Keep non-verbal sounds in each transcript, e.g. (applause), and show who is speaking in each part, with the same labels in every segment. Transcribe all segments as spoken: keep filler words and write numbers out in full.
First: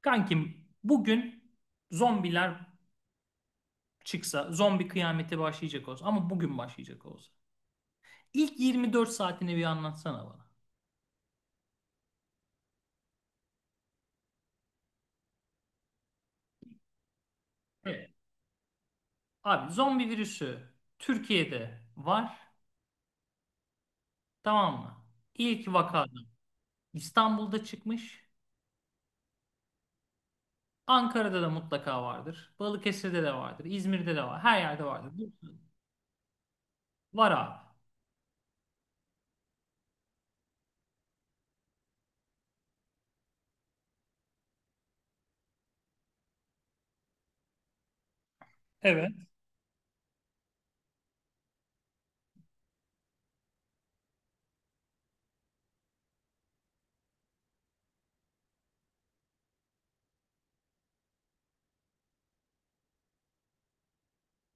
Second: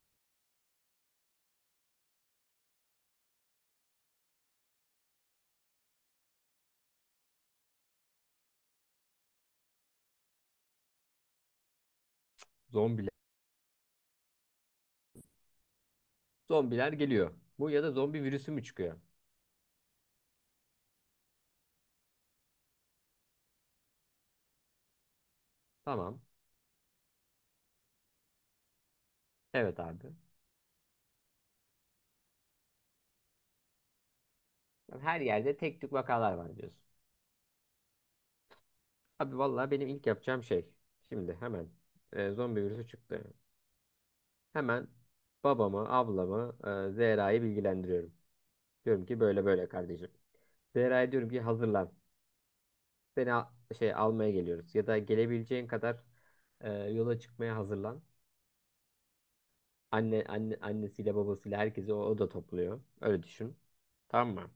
Speaker 1: Kankim bugün zombiler çıksa, zombi kıyameti başlayacak olsa ama bugün başlayacak olsa. İlk yirmi dört saatini bir anlatsana bana.
Speaker 2: Zombiler. Zombiler geliyor. Bu ya da
Speaker 1: Evet.
Speaker 2: zombi virüsü mü çıkıyor?
Speaker 1: Abi zombi virüsü Türkiye'de var, tamam mı? İlk vakada
Speaker 2: Tamam.
Speaker 1: İstanbul'da çıkmış.
Speaker 2: Evet abi.
Speaker 1: Ankara'da da mutlaka vardır. Balıkesir'de de vardır. İzmir'de de var. Her yerde vardır.
Speaker 2: Her yerde tek tük vakalar var diyorsun.
Speaker 1: Var abi.
Speaker 2: Abi vallahi benim ilk yapacağım şey. Şimdi hemen e, zombi virüsü çıktı. Hemen babamı, ablamı, e, Zehra'yı bilgilendiriyorum. Diyorum
Speaker 1: Evet.
Speaker 2: ki böyle böyle kardeşim. Zehra'ya diyorum ki hazırlan. Seni al- şey almaya geliyoruz. Ya da gelebileceğin kadar e, yola çıkmaya hazırlan. Anne, anne, annesiyle babasıyla herkesi o, o da topluyor. Öyle düşün. Tamam mı?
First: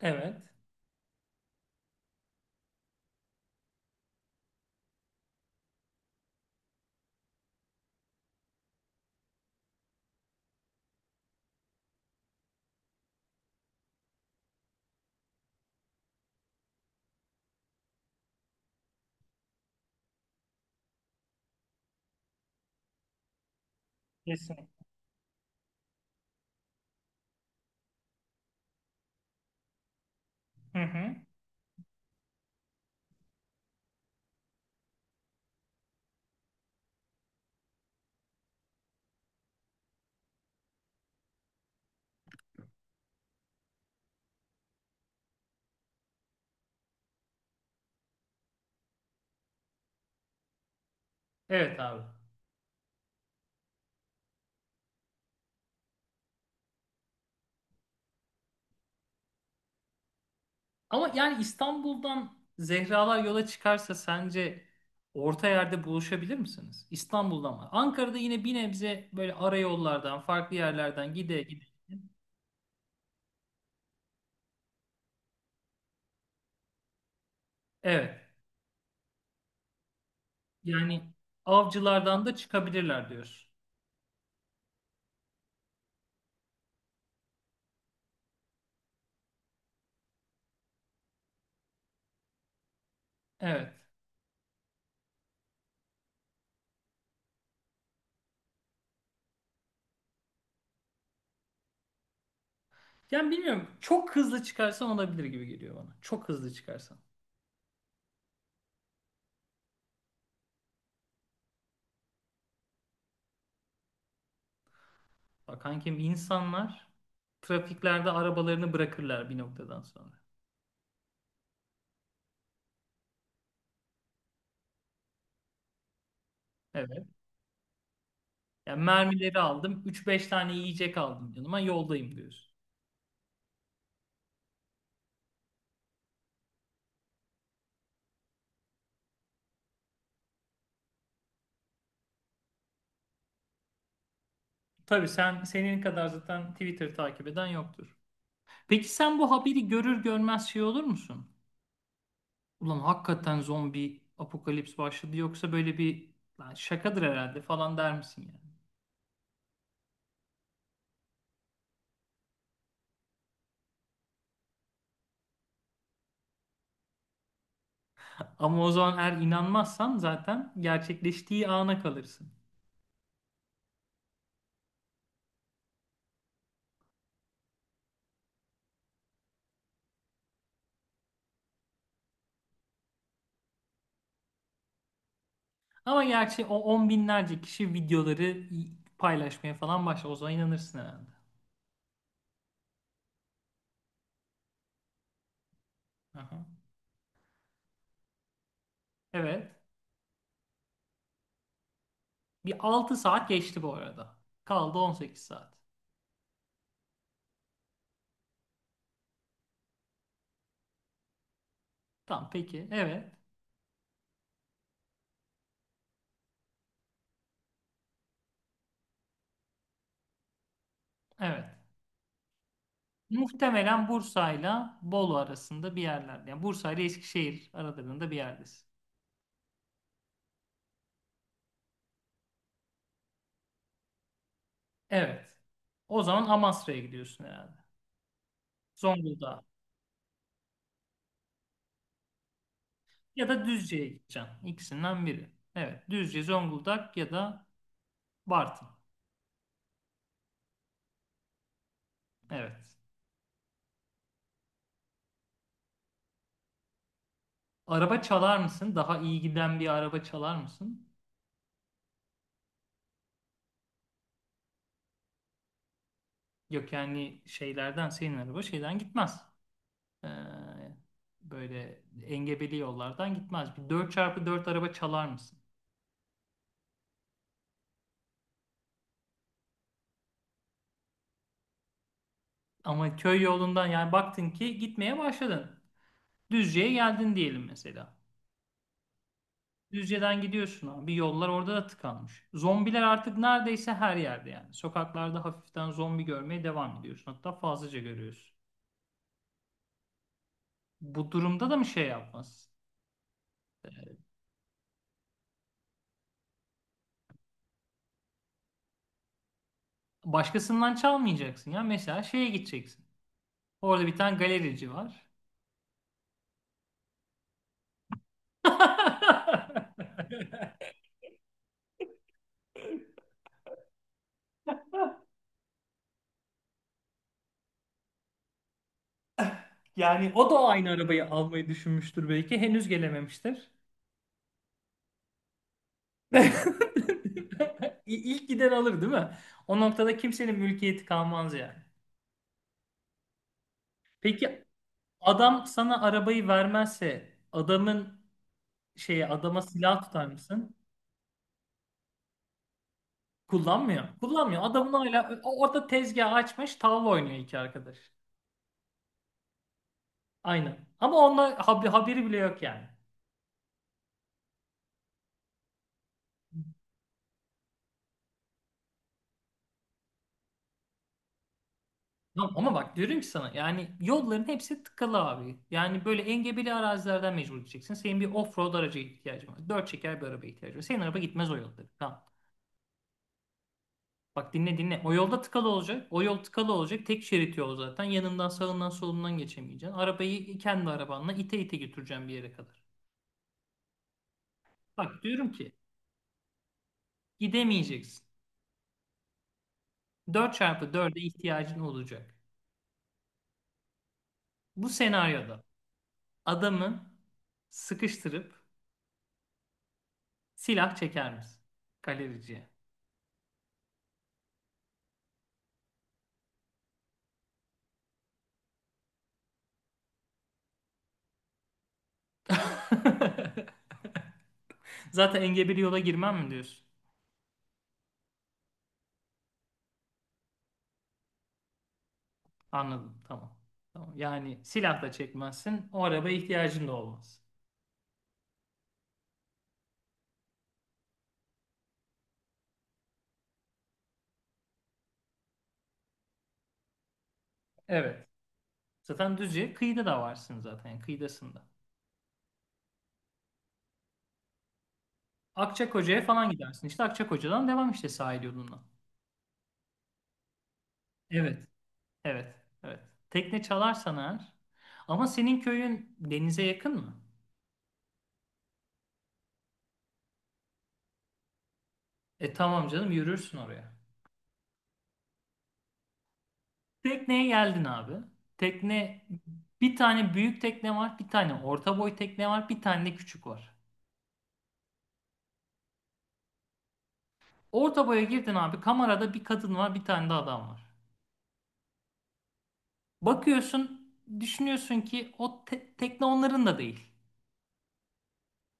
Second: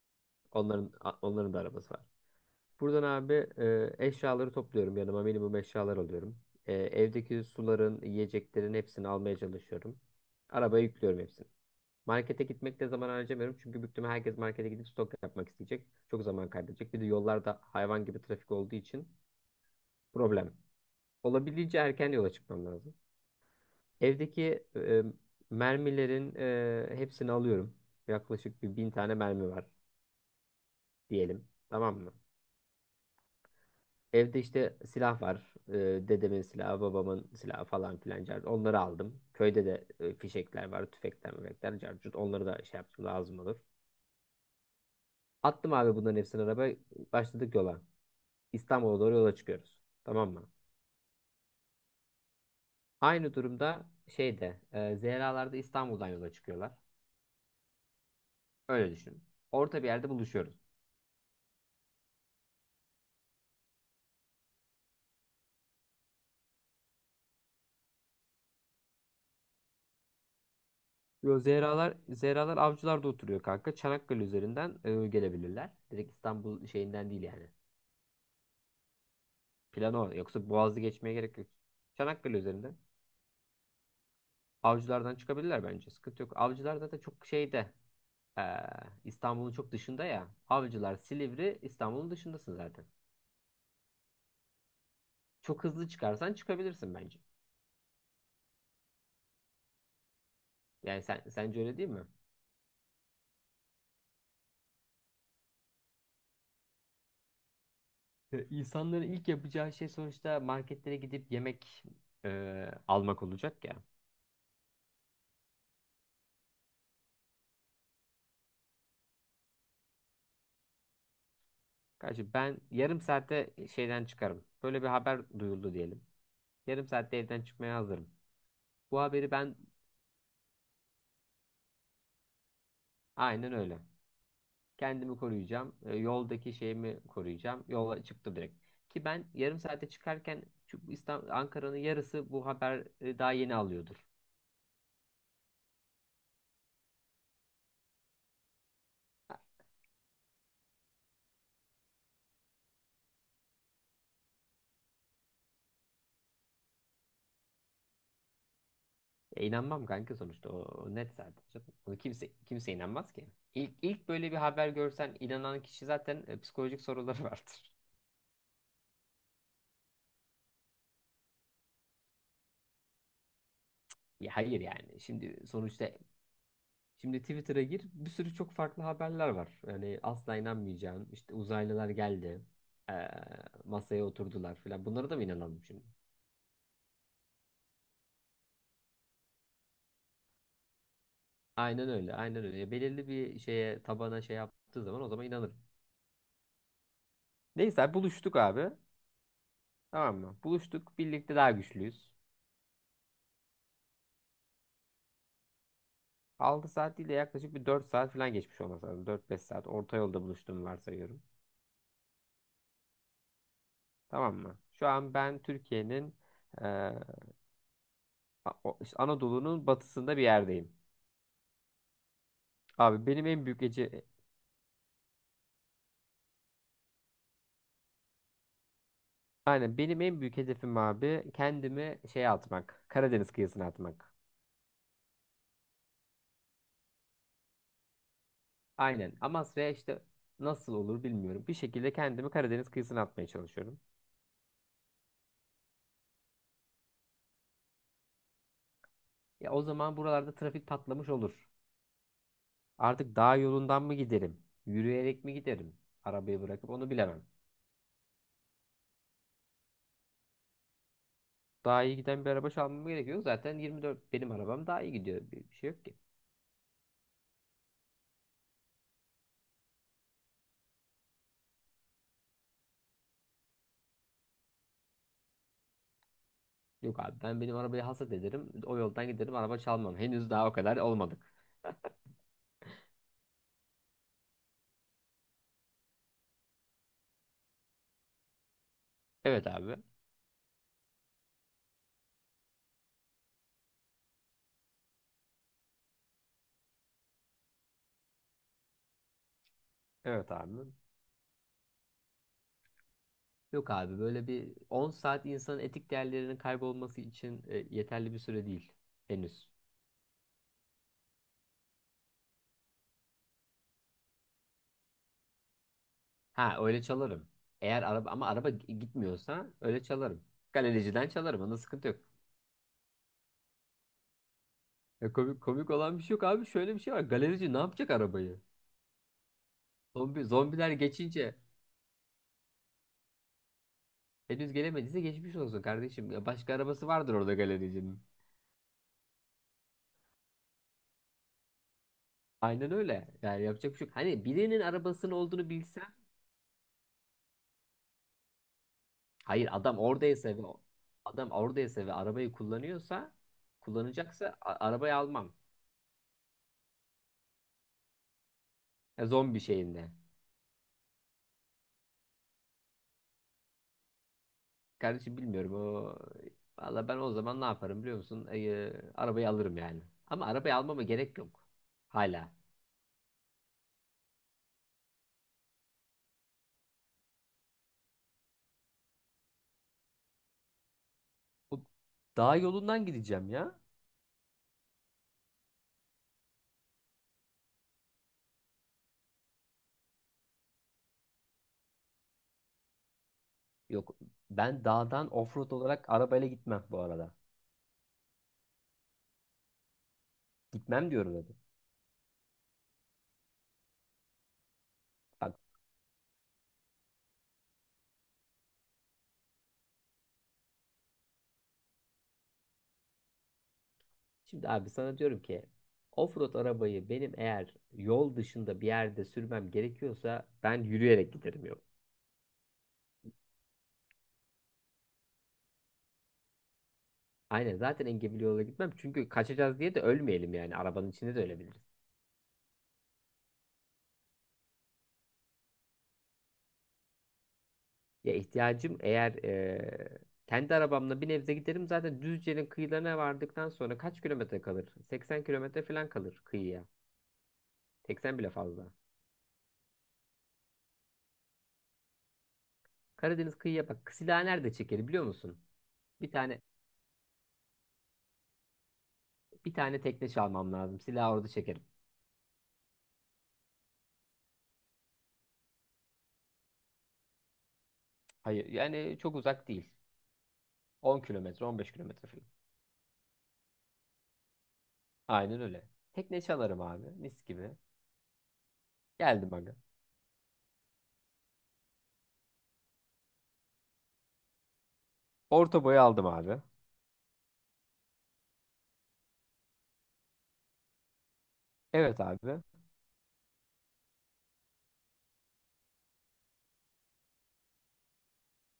Speaker 1: Evet.
Speaker 2: Onların onların da arabası var. Buradan abi e, eşyaları topluyorum yanıma. Minimum eşyalar alıyorum. E, evdeki suların, yiyeceklerin hepsini almaya çalışıyorum. Arabaya yüklüyorum hepsini. Markete gitmekte zaman harcamıyorum, çünkü büyük ihtimal herkes markete gidip stok yapmak isteyecek. Çok zaman kaybedecek. Bir de yollarda hayvan gibi trafik olduğu için problem. Olabildiğince erken yola çıkmam lazım. Evdeki
Speaker 1: Kesin.
Speaker 2: e, mermilerin e, hepsini alıyorum. Yaklaşık bir bin tane mermi var
Speaker 1: Hı hı.
Speaker 2: diyelim. Tamam mı? Evde işte silah var. Ee, dedemin silahı, babamın silahı falan filan. car- Onları aldım. Köyde de e, fişekler var, tüfekler, müfekler, carcut. Onları da şey yaptım, lazım olur. Attım abi bunların hepsini arabaya. Başladık yola. İstanbul'a doğru yola çıkıyoruz. Tamam mı?
Speaker 1: Evet abi.
Speaker 2: Aynı durumda şeyde e, Zehralar da İstanbul'dan yola çıkıyorlar. Öyle düşün. Orta bir yerde buluşuyoruz.
Speaker 1: Ama yani İstanbul'dan Zehralar yola çıkarsa sence orta yerde buluşabilir misiniz? İstanbul'dan mı? Ankara'da yine bir nebze böyle ara yollardan, farklı yerlerden
Speaker 2: Yo,
Speaker 1: gide gide.
Speaker 2: Zehralar, Zehralar Avcılar'da oturuyor kanka. Çanakkale üzerinden e, gelebilirler. Direkt İstanbul şeyinden değil yani.
Speaker 1: Evet.
Speaker 2: Plan o. Yoksa Boğaz'ı
Speaker 1: Yani
Speaker 2: geçmeye gerek yok.
Speaker 1: avcılardan da
Speaker 2: Çanakkale üzerinden.
Speaker 1: çıkabilirler diyorsun.
Speaker 2: Avcılardan çıkabilirler bence. Sıkıntı yok. Avcılar zaten çok şeyde. eee, İstanbul'un çok dışında ya. Avcılar, Silivri, İstanbul'un dışındasın zaten.
Speaker 1: Evet.
Speaker 2: Çok hızlı çıkarsan çıkabilirsin bence. Yani sen sence öyle değil mi?
Speaker 1: Yani bilmiyorum. Çok hızlı çıkarsan olabilir gibi geliyor bana. Çok hızlı çıkarsan.
Speaker 2: E, İnsanların ilk yapacağı şey sonuçta marketlere gidip yemek eee, almak olacak ya.
Speaker 1: Bak kankim, insanlar trafiklerde arabalarını bırakırlar bir noktadan sonra.
Speaker 2: Kardeşim ben yarım saatte şeyden çıkarım. Böyle bir haber duyuldu diyelim. Yarım
Speaker 1: Evet.
Speaker 2: saatte evden çıkmaya hazırım.
Speaker 1: Yani
Speaker 2: Bu haberi
Speaker 1: mermileri
Speaker 2: ben,
Speaker 1: aldım, üç beş tane yiyecek aldım yanıma. Yoldayım diyorsun.
Speaker 2: aynen öyle. Kendimi koruyacağım. E, yoldaki şeyimi koruyacağım. Yola çıktım direkt. Ki ben yarım saate çıkarken şu İstanbul, Ankara'nın yarısı bu haber e, daha yeni alıyordur.
Speaker 1: Tabii sen, senin kadar zaten Twitter'ı takip eden yoktur. Peki sen bu haberi görür görmez şey olur musun? Ulan, hakikaten zombi apokalips başladı yoksa böyle bir lan şakadır herhalde falan der misin yani?
Speaker 2: E, inanmam kanka, sonuçta o, o net zaten, canım. Ona kimse kimse inanmaz ki. İlk ilk böyle bir haber görsen, inanan kişi zaten e, psikolojik soruları (laughs) vardır.
Speaker 1: Ama o zaman eğer inanmazsan zaten gerçekleştiği ana kalırsın.
Speaker 2: Ya hayır yani. Şimdi sonuçta şimdi Twitter'a gir, bir sürü çok farklı haberler var. Yani asla inanmayacağın, işte uzaylılar geldi, e, masaya oturdular falan. Bunlara da mı inanalım şimdi?
Speaker 1: Ama gerçi o on binlerce kişi videoları paylaşmaya falan başlar. O zaman inanırsın herhalde.
Speaker 2: Aynen öyle. Aynen öyle. Belirli bir şeye tabana şey yaptığı zaman, o zaman inanırım.
Speaker 1: Aha.
Speaker 2: Neyse abi, buluştuk abi.
Speaker 1: Evet.
Speaker 2: Tamam mı? Buluştuk. Birlikte daha güçlüyüz.
Speaker 1: Bir altı saat geçti bu arada. Kaldı on sekiz saat.
Speaker 2: Altı saat değil de yaklaşık bir dört saat falan geçmiş olması lazım. dört beş saat. Orta yolda buluştuğumu varsayıyorum.
Speaker 1: Tamam peki. Evet.
Speaker 2: Tamam mı? Şu an ben Türkiye'nin e, A- o- işte Anadolu'nun batısında bir yerdeyim.
Speaker 1: Evet.
Speaker 2: Abi benim en büyük
Speaker 1: Muhtemelen
Speaker 2: ece-
Speaker 1: Bursa'yla Bolu arasında bir yerlerde. Yani Bursa ile Eskişehir aralarında bir yerdesin.
Speaker 2: Aynen, benim en büyük hedefim abi kendimi şeye atmak. Karadeniz kıyısına atmak.
Speaker 1: Evet. O zaman Amasra'ya gidiyorsun herhalde.
Speaker 2: Aynen.
Speaker 1: Zonguldak
Speaker 2: Amasra'ya işte, nasıl olur bilmiyorum. Bir şekilde kendimi Karadeniz kıyısına atmaya
Speaker 1: ya da
Speaker 2: çalışıyorum.
Speaker 1: Düzce'ye gideceksin. İkisinden biri. Evet. Düzce, Zonguldak ya da Bartın.
Speaker 2: Ya o zaman buralarda trafik patlamış olur.
Speaker 1: Evet.
Speaker 2: Artık dağ yolundan mı giderim? Yürüyerek mi giderim? Arabayı bırakıp onu bilemem.
Speaker 1: Araba çalar mısın? Daha iyi giden bir araba çalar mısın?
Speaker 2: Daha iyi giden bir araba çalmam gerekiyor. Zaten yirmi dört benim arabam daha iyi gidiyor. Bir bir şey yok ki.
Speaker 1: Yok yani şeylerden, senin araba şeyden gitmez. Ee, Böyle engebeli yollardan gitmez. Bir dört çarpı dört araba çalar mısın?
Speaker 2: Yok abi, ben benim arabayı hasat ederim. O yoldan giderim, araba çalmam. Henüz daha o kadar olmadık.
Speaker 1: Ama köy yolundan, yani baktın ki gitmeye başladın. Düzce'ye geldin diyelim mesela.
Speaker 2: Evet abi.
Speaker 1: Düzce'den gidiyorsun abi. Yollar orada da tıkanmış. Zombiler artık neredeyse her yerde yani. Sokaklarda hafiften zombi görmeye devam ediyorsun. Hatta fazlaca görüyorsun.
Speaker 2: Evet abi.
Speaker 1: Bu durumda da mı şey yapmaz?
Speaker 2: Yok abi, böyle bir on saat insanın etik değerlerinin kaybolması için e, yeterli bir süre değil. Henüz.
Speaker 1: Başkasından çalmayacaksın ya. Mesela şeye gideceksin. Orada bir tane galerici var.
Speaker 2: Ha, öyle çalarım. Eğer araba, ama araba g- gitmiyorsa öyle çalarım.
Speaker 1: (laughs)
Speaker 2: Galericiden çalarım. Onda sıkıntı yok. Ya komik, komik olan bir şey yok abi. Şöyle bir şey var. Galerici ne yapacak arabayı?
Speaker 1: Yani
Speaker 2: Zombi,
Speaker 1: o da aynı
Speaker 2: zombiler
Speaker 1: arabayı
Speaker 2: geçince,
Speaker 1: almayı düşünmüştür belki. Henüz gelememiştir.
Speaker 2: henüz gelemediyse geçmiş olsun kardeşim.
Speaker 1: (laughs)
Speaker 2: Ya başka arabası vardır orada
Speaker 1: İ-
Speaker 2: galericinin.
Speaker 1: İlk giden alır, değil mi? O noktada kimsenin mülkiyeti kalmaz yani.
Speaker 2: Aynen öyle. Yani yapacak bir şey yok. Hani
Speaker 1: Peki
Speaker 2: birinin arabasının
Speaker 1: adam
Speaker 2: olduğunu
Speaker 1: sana
Speaker 2: bilsen.
Speaker 1: arabayı vermezse adamın, şeye, adama
Speaker 2: Hayır, adam
Speaker 1: silah tutar
Speaker 2: oradaysa ve
Speaker 1: mısın?
Speaker 2: adam oradaysa ve arabayı kullanıyorsa,
Speaker 1: Kullanmıyor.
Speaker 2: kullanacaksa
Speaker 1: Kullanmıyor.
Speaker 2: a-
Speaker 1: Adamın
Speaker 2: arabayı
Speaker 1: hala
Speaker 2: almam.
Speaker 1: o- orada tezgah açmış, tavla oynuyor iki arkadaş.
Speaker 2: Ya zombi şeyinde.
Speaker 1: Aynen. Ama onunla hab- haberi bile yok yani.
Speaker 2: Kardeşim, bilmiyorum o, valla ben o zaman ne yaparım biliyor musun? Ee, arabayı alırım yani. Ama arabayı almama gerek yok.
Speaker 1: Ya,
Speaker 2: Hala.
Speaker 1: ama bak, diyorum ki sana, yani yolların hepsi tıkalı abi. Yani böyle engebeli arazilerden mecbur gideceksin. Senin bir off-road araca ihtiyacın var. Dört çeker bir araba ihtiyacın var. Senin araba gitmez o
Speaker 2: Bu
Speaker 1: yolları. Tamam.
Speaker 2: dağ yolundan gideceğim ya.
Speaker 1: Bak, dinle dinle. O yolda tıkalı olacak. O yol tıkalı olacak. Tek şerit yol zaten. Yanından, sağından, solundan geçemeyeceksin. Arabayı kendi arabanla ite ite götüreceğim bir yere kadar.
Speaker 2: Yok. Ben
Speaker 1: Bak
Speaker 2: dağdan
Speaker 1: diyorum
Speaker 2: offroad
Speaker 1: ki
Speaker 2: olarak arabayla gitmem bu arada.
Speaker 1: gidemeyeceksin. Dört çarpı
Speaker 2: Gitmem
Speaker 1: dörde
Speaker 2: diyorum, dedim.
Speaker 1: ihtiyacın olacak. Bu
Speaker 2: Bak.
Speaker 1: senaryoda adamı sıkıştırıp silah çeker misin? Galericiye.
Speaker 2: Şimdi abi sana diyorum ki, offroad arabayı benim eğer yol dışında bir yerde sürmem gerekiyorsa, ben yürüyerek giderim, yok.
Speaker 1: (laughs) Zaten engebeli yola girmem mi diyorsun?
Speaker 2: Aynen, zaten engebeli yola gitmem, çünkü kaçacağız diye de ölmeyelim, yani arabanın içinde de ölebiliriz.
Speaker 1: Anladım. Tamam. Tamam. Yani silah da çekmezsin. O arabaya ihtiyacın da olmaz.
Speaker 2: Ya ihtiyacım eğer eee, kendi arabamla bir nebze giderim, zaten Düzce'nin kıyılarına vardıktan sonra kaç kilometre kalır? seksen kilometre falan kalır kıyıya.
Speaker 1: Evet.
Speaker 2: seksen bile fazla.
Speaker 1: Zaten Düzce kıyıda da varsın zaten, yani kıyıdasında.
Speaker 2: Karadeniz kıyıya bak. Silah nerede çekerim biliyor musun?
Speaker 1: Akçakoca'ya
Speaker 2: Bir
Speaker 1: falan
Speaker 2: tane
Speaker 1: gidersin. İşte Akçakoca'dan devam işte sahil yoluna.
Speaker 2: bir tane tekne çalmam lazım. Silahı orada
Speaker 1: Evet.
Speaker 2: çekerim.
Speaker 1: Evet. Evet. Tekne çalarsan eğer. Ama senin köyün denize yakın mı?
Speaker 2: Hayır yani, çok uzak değil. on kilometre, on beş kilometre falan.
Speaker 1: E tamam canım, yürürsün oraya.
Speaker 2: Aynen öyle. Tekne çalarım abi, mis
Speaker 1: Tekneye
Speaker 2: gibi.
Speaker 1: geldin abi. Tekne,
Speaker 2: Geldim aga.
Speaker 1: bir tane büyük tekne var, bir tane orta boy tekne var, bir tane de küçük var.
Speaker 2: Orta boyu aldım abi.
Speaker 1: Orta boya girdin abi. Kamerada bir kadın var, bir tane de adam var.
Speaker 2: Evet abi.
Speaker 1: Bakıyorsun, düşünüyorsun ki o te- tekne onların da değil.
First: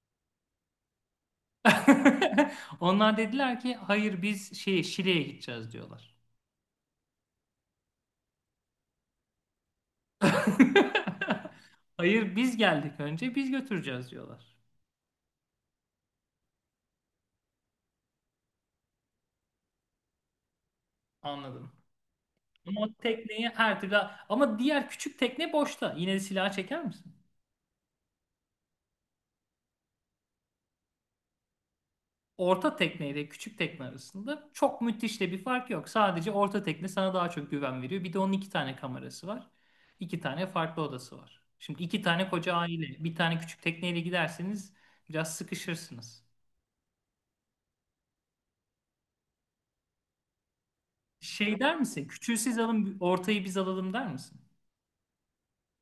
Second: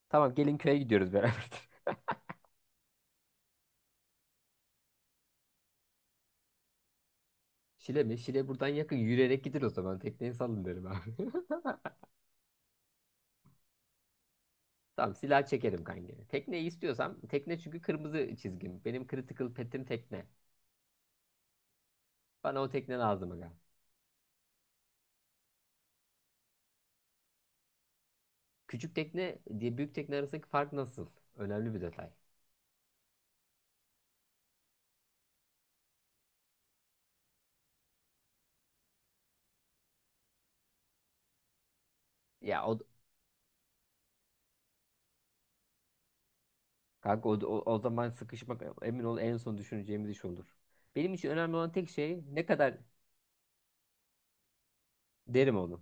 Speaker 2: Tamam, gelin köye gidiyoruz beraber. (laughs)
Speaker 1: (laughs) Onlar dediler ki hayır, biz şey, Şile'ye gideceğiz diyorlar.
Speaker 2: Şile mi? Şile buradan yakın. Yürüyerek gider o zaman. Tekneyi salın derim abi.
Speaker 1: (laughs)
Speaker 2: (laughs)
Speaker 1: Hayır, biz geldik önce, biz götüreceğiz diyorlar.
Speaker 2: Tamam, silah çekerim kanka. Tekneyi istiyorsam tekne, çünkü kırmızı çizgim. Benim critical pet'im tekne.
Speaker 1: Anladım.
Speaker 2: Bana o
Speaker 1: Ama o
Speaker 2: tekne lazım
Speaker 1: tekneyi
Speaker 2: aga.
Speaker 1: her türlü, ama diğer küçük tekne boşta. Yine de silahı çeker misin?
Speaker 2: Küçük tekne diye büyük tekne arasındaki fark nasıl? Önemli bir detay.
Speaker 1: Orta tekne ile küçük tekne arasında çok müthiş de bir fark yok. Sadece orta tekne sana daha çok güven veriyor. Bir de onun iki tane kamerası var. İki tane farklı odası var. Şimdi iki tane koca
Speaker 2: Ya o
Speaker 1: aile, bir tane küçük tekneyle giderseniz biraz sıkışırsınız.
Speaker 2: kanka o, o, o zaman sıkışmak, emin ol, en son düşüneceğimiz iş olur. Benim için önemli
Speaker 1: Şey
Speaker 2: olan
Speaker 1: der
Speaker 2: tek
Speaker 1: misin?
Speaker 2: şey
Speaker 1: Küçüğü
Speaker 2: ne
Speaker 1: siz
Speaker 2: kadar,
Speaker 1: alın, ortayı biz alalım der misin?
Speaker 2: derim onu.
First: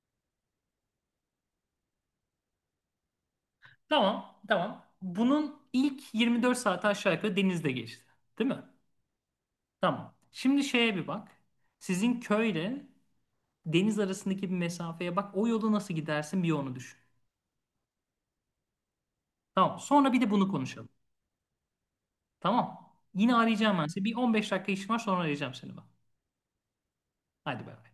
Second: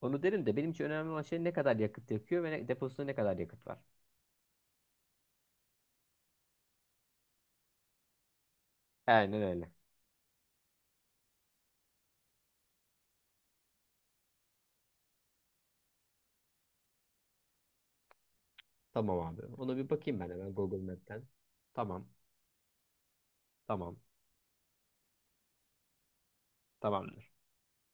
Speaker 2: Onu derim de, benim için önemli olan şey ne kadar yakıt yakıyor ve ne, deposunda ne kadar yakıt var.
Speaker 1: Tamam, tamam. Bunun ilk yirmi dört saati aşağı yukarı denizde geçti. Değil mi?
Speaker 2: Aynen öyle.
Speaker 1: Tamam. Şimdi şeye bir bak. Sizin köyle deniz arasındaki bir mesafeye bak. O yolu nasıl gidersin, bir onu düşün.
Speaker 2: Tamam abi. Ona
Speaker 1: Tamam.
Speaker 2: bir
Speaker 1: Sonra bir
Speaker 2: bakayım
Speaker 1: de
Speaker 2: ben
Speaker 1: bunu
Speaker 2: hemen Google
Speaker 1: konuşalım.
Speaker 2: Map'ten. Tamam.
Speaker 1: Tamam. Yine arayacağım ben
Speaker 2: Tamam.
Speaker 1: seni. Bir on beş dakika işim var, sonra arayacağım seni ben.
Speaker 2: Tamamdır.
Speaker 1: Hadi bay bay.